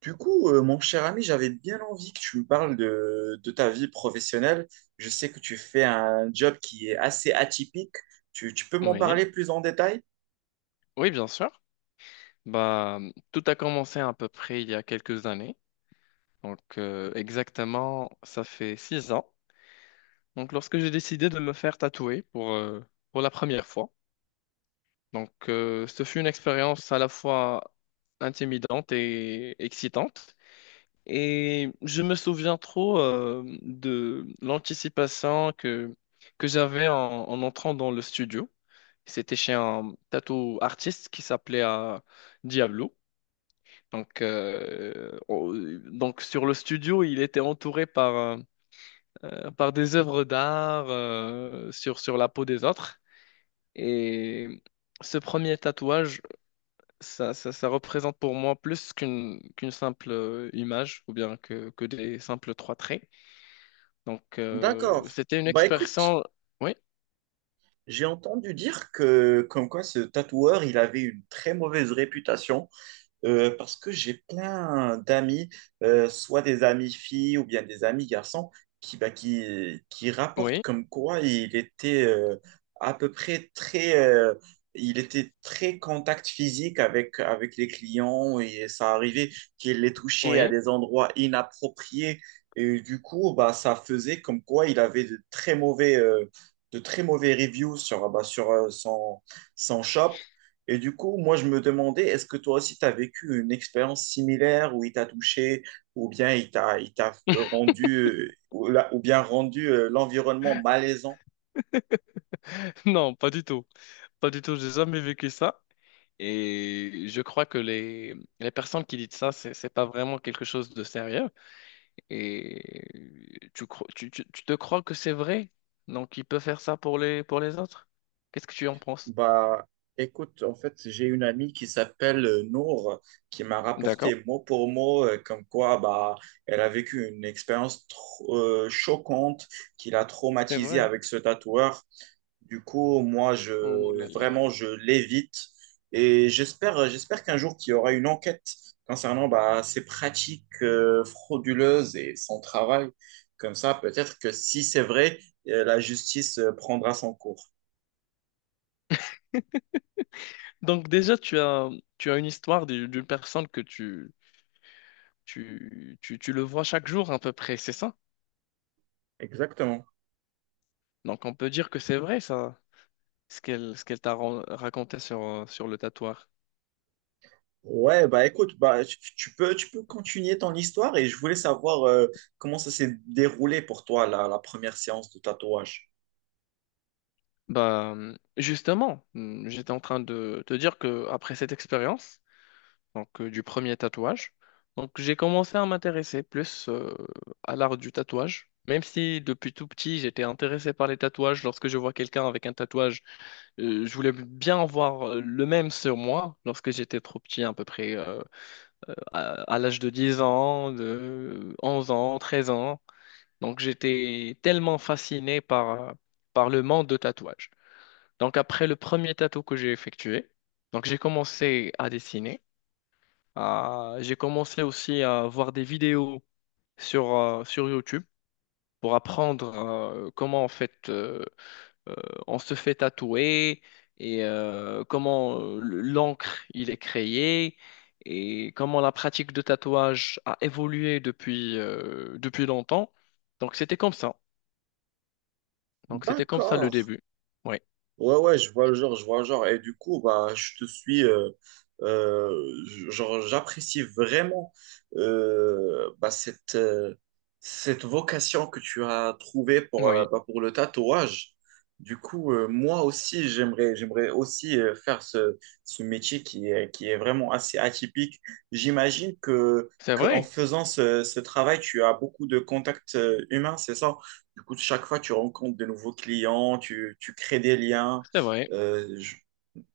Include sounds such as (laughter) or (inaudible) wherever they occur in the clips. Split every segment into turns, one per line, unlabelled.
Mon cher ami, j'avais bien envie que tu me parles de ta vie professionnelle. Je sais que tu fais un job qui est assez atypique. Tu peux m'en
Oui,
parler plus en détail?
oui, bien sûr. Tout a commencé à peu près il y a quelques années. Exactement, ça fait six ans. Donc, lorsque j'ai décidé de me faire tatouer pour la première fois. Ce fut une expérience à la fois intimidante et excitante. Et je me souviens trop de l'anticipation que j'avais en entrant dans le studio. C'était chez un tatou artiste qui s'appelait Diablo. Donc, euh, on- donc sur le studio, il était entouré par des œuvres d'art sur la peau des autres. Et ce premier tatouage, ça représente pour moi plus qu'une simple image ou bien que des simples trois traits.
D'accord.
C'était une
Bah écoute,
expérience... Oui,
j'ai entendu dire que comme quoi ce tatoueur, il avait une très mauvaise réputation. Parce que j'ai plein d'amis, soit des amis filles ou bien des amis garçons, qui rapportent
oui,
comme quoi il était à peu près très, il était très contact physique avec les clients et ça arrivait qu'il les touchait à
oui.
des endroits inappropriés. Et du coup, bah, ça faisait comme quoi il avait de très mauvais reviews sur son shop. Et du coup, moi, je me demandais, est-ce que toi aussi, tu as vécu une expérience similaire où il t'a touché ou bien il t'a
(laughs)
rendu, ou, la- ou bien rendu l'environnement malaisant?
Non, pas du tout. Pas du tout, j'ai jamais vécu ça. Et je crois que les personnes qui disent ça, c'est pas vraiment quelque chose de sérieux. Et tu te crois que c'est vrai? Donc, il peut faire ça pour pour les autres? Qu'est-ce que tu en penses?
Bah, écoute, en fait, j'ai une amie qui s'appelle Nour, qui m'a rapporté
D'accord,
mot pour mot, comme quoi, bah, elle a vécu une expérience choquante qui l'a
c'est
traumatisée
vrai.
avec ce tatoueur. Du coup, moi,
Oh là
je,
là.
vraiment, je l'évite. Et j'espère, j'espère qu'un jour, qu'il y aura une enquête concernant bah, ces pratiques frauduleuses et son travail. Comme ça, peut-être que si c'est vrai, la justice prendra son cours.
Donc, déjà, tu as une histoire d'une personne que tu le vois chaque jour à peu près, c'est ça?
Exactement.
Donc, on peut dire que c'est vrai, ça, ce qu'elle raconté sur le tatouage.
Ouais, bah écoute, bah, tu peux continuer ton histoire et je voulais savoir comment ça s'est déroulé pour toi, la première séance de tatouage.
Justement, hmm, j'étais en train de te dire que après cette expérience, du premier tatouage, donc j'ai commencé à m'intéresser plus à l'art du tatouage. Même si depuis tout petit j'étais intéressé par les tatouages, lorsque je vois quelqu'un avec un tatouage, je voulais bien en voir le même sur moi lorsque j'étais trop petit, à peu près à l'âge de 10 ans, de 11 ans, 13 ans. Donc j'étais tellement fasciné par le monde de tatouage. Donc après le premier tatou que j'ai effectué, donc j'ai commencé à dessiner. J'ai commencé aussi à voir des vidéos sur YouTube pour apprendre comment en fait euh, on se fait tatouer et comment l'encre il est créé et comment la pratique de tatouage a évolué depuis longtemps. Donc c'était comme ça. Donc c'était comme ça le
D'accord.
début. Oui,
Ouais, ouais, je vois le genre, je vois le genre. Et du coup, bah, je te suis, euh, genre, j'apprécie vraiment bah, cette vocation que tu as trouvée pour,
oui,
bah, pour le tatouage. Du coup, moi aussi, j'aimerais aussi faire ce métier qui est vraiment assez atypique. J'imagine
c'est
que en
vrai,
faisant ce travail, tu as beaucoup de contacts humains, c'est ça? Du coup, chaque fois, tu rencontres de nouveaux clients, tu crées des liens.
c'est vrai.
Euh, je-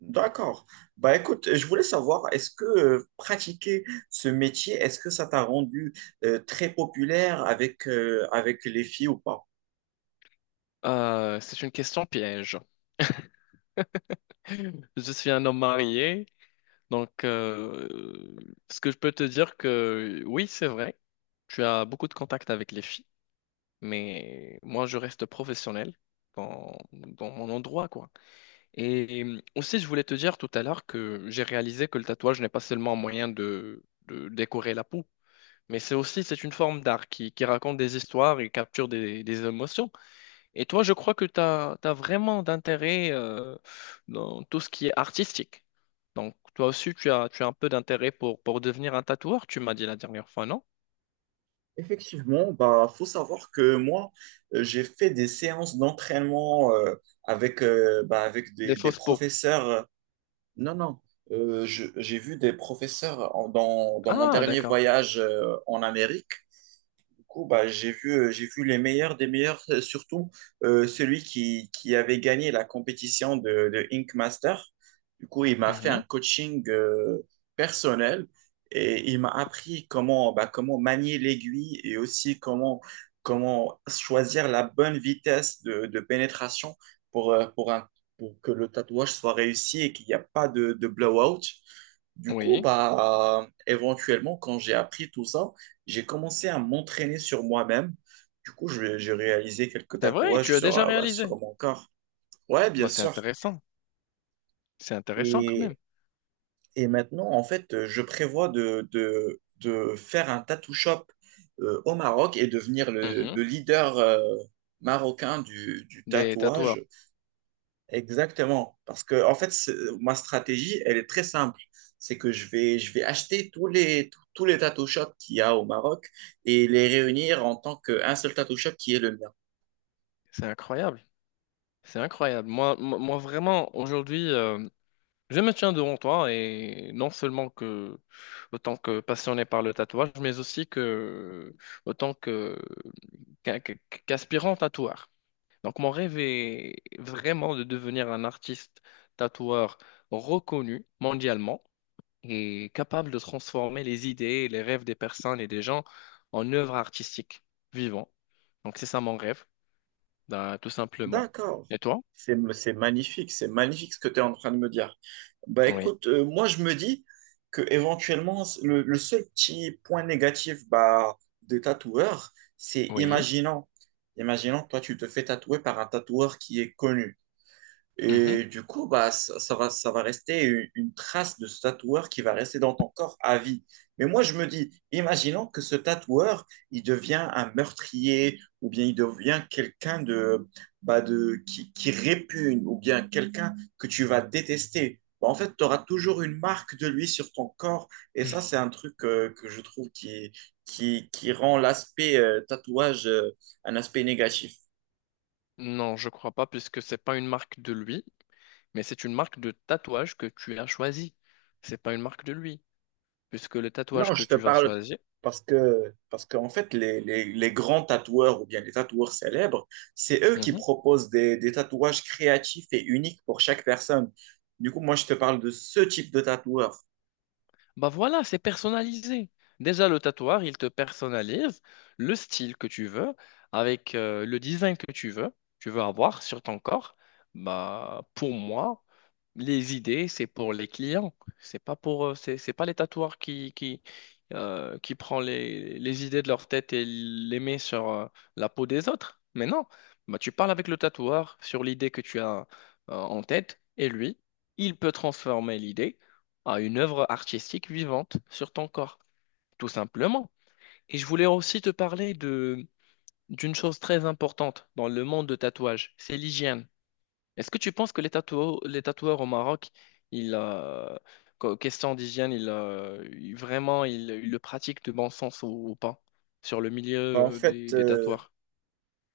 D'accord. Bah écoute, je voulais savoir, est-ce que pratiquer ce métier, est-ce que ça t'a rendu très populaire avec les filles ou pas?
C'est une question piège. Je suis un homme marié, donc euh, ce que je peux te dire que oui, c'est vrai, tu as beaucoup de contacts avec les filles, mais moi je reste professionnel dans mon endroit, quoi. Et aussi, je voulais te dire tout à l'heure que j'ai réalisé que le tatouage n'est pas seulement un moyen de décorer la peau, mais c'est une forme d'art qui raconte des histoires et capture des émotions. Et toi, je crois que tu as vraiment d'intérêt dans tout ce qui est artistique. Donc, toi aussi, tu as un peu d'intérêt pour devenir un tatoueur, tu m'as dit la dernière fois, non?
Effectivement, bah faut savoir que moi, j'ai fait des séances d'entraînement avec
Des
des
fausses peaux.
professeurs. Non, non, j'ai vu des professeurs dans mon
Ah,
dernier
d'accord.
voyage en Amérique. Du coup, bah, j'ai vu les meilleurs des meilleurs, surtout celui qui avait gagné la compétition de Ink Master. Du coup, il m'a fait un
Mhm.
coaching personnel et il m'a appris comment, bah, comment manier l'aiguille et aussi comment choisir la bonne vitesse de pénétration pour, euh, pour, un, pour que le tatouage soit réussi et qu'il n'y a pas de blowout. Du coup,
Oui,
bah, éventuellement, quand j'ai appris tout ça, j'ai commencé à m'entraîner sur moi-même. Du coup, j'ai réalisé quelques
c'est vrai,
tatouages
tu as
sur,
déjà
bah,
réalisé.
sur mon corps. Ouais,
Bah,
bien
c'est
sûr.
intéressant. C'est intéressant quand même.
Et, et maintenant, en fait, je prévois de faire un tattoo shop au Maroc et devenir
Mhm.
le leader marocain du
Des tatoueurs.
tatouage. Exactement. Parce que, en fait, ma stratégie, elle est très simple. C'est que je vais acheter tous tous les tattoo shops qu'il y a au Maroc et les réunir en tant qu'un seul tattoo shop qui est le mien.
C'est incroyable. C'est incroyable. Moi, vraiment, aujourd'hui, je me tiens devant toi et non seulement que autant que passionné par le tatouage, mais aussi que autant que qu'un- qu'un- qu'aspirant tatoueur. Donc mon rêve est vraiment de devenir un artiste tatoueur reconnu mondialement et capable de transformer les idées et les rêves des personnes et des gens en œuvres artistiques vivantes. Donc c'est ça mon rêve, ben, tout simplement.
D'accord.
Et toi?
C'est magnifique. C'est magnifique ce que tu es en train de me dire. Bah
Oui,
écoute, moi, je me dis que éventuellement, le seul petit point négatif bah, des tatoueurs, c'est
oui.
imaginons, imaginons, que toi, tu te fais tatouer par un tatoueur qui est connu.
Mhm.
Et du coup, bah, ça va rester une trace de ce tatoueur qui va rester dans ton corps à vie. Mais moi, je me dis, imaginons que ce tatoueur, il devient un meurtrier ou bien il devient quelqu'un de, bah, de, qui répugne ou bien quelqu'un que tu vas détester. Bah, en fait, tu auras toujours une marque de lui sur ton corps. Et ça, c'est un truc que je trouve qui rend l'aspect tatouage un aspect négatif.
Non, je crois pas, puisque c'est pas une marque de lui, mais c'est une marque de tatouage que tu as choisi. C'est pas une marque de lui, puisque le tatouage
Non,
que
je te
tu vas
parle
choisir,
parce que, parce qu'en fait, les grands tatoueurs ou bien les tatoueurs célèbres, c'est eux qui
Mhm.
proposent des tatouages créatifs et uniques pour chaque personne. Du coup, moi, je te parle de ce type de tatoueur.
Bah voilà, c'est personnalisé. Déjà, le tatouage, il te personnalise le style que tu veux, avec le design que tu veux avoir sur ton corps. Bah, pour moi, les idées, c'est pour les clients. C'est pas pour, c'est pas les tatoueurs qui prend les idées de leur tête et les met sur la peau des autres. Mais non, bah, tu parles avec le tatoueur sur l'idée que tu as en tête et lui, il peut transformer l'idée à une œuvre artistique vivante sur ton corps, tout simplement. Et je voulais aussi te parler de d'une chose très importante dans le monde de tatouage, c'est l'hygiène. Est-ce que tu penses que les tatoueurs au Maroc, ils, euh, question d'hygiène, vraiment, ils le pratiquent de bon sens ou pas sur le milieu
En fait,
des
euh,
tatoueurs?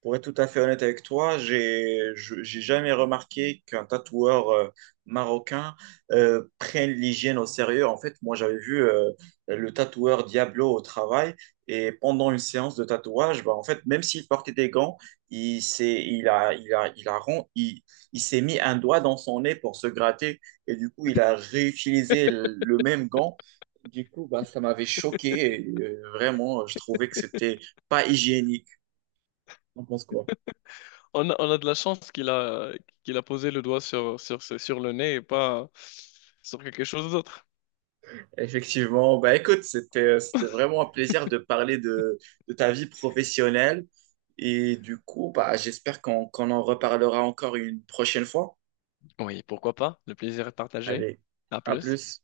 Pour être tout à fait honnête avec toi, j'ai jamais remarqué qu'un tatoueur marocain prenne l'hygiène au sérieux. En fait, moi, j'avais vu le tatoueur Diablo au travail et pendant une séance de tatouage, bah, en fait, même s'il portait des gants, il s'est il a il a il a ron- il s'est mis un doigt dans son nez pour se gratter et du coup, il a réutilisé le même gant. Du coup, bah, ça m'avait choqué et vraiment, je trouvais que c'était pas hygiénique. T'en penses quoi?
On a de la chance qu'il a, qu'il a posé le doigt sur le nez et pas sur quelque chose d'autre.
Effectivement, bah écoute, c'était vraiment un plaisir de parler de ta vie professionnelle et du coup, bah j'espère qu'on en reparlera encore une prochaine fois.
Oui, pourquoi pas? Le plaisir est partagé.
Allez,
À
à
plus.
plus.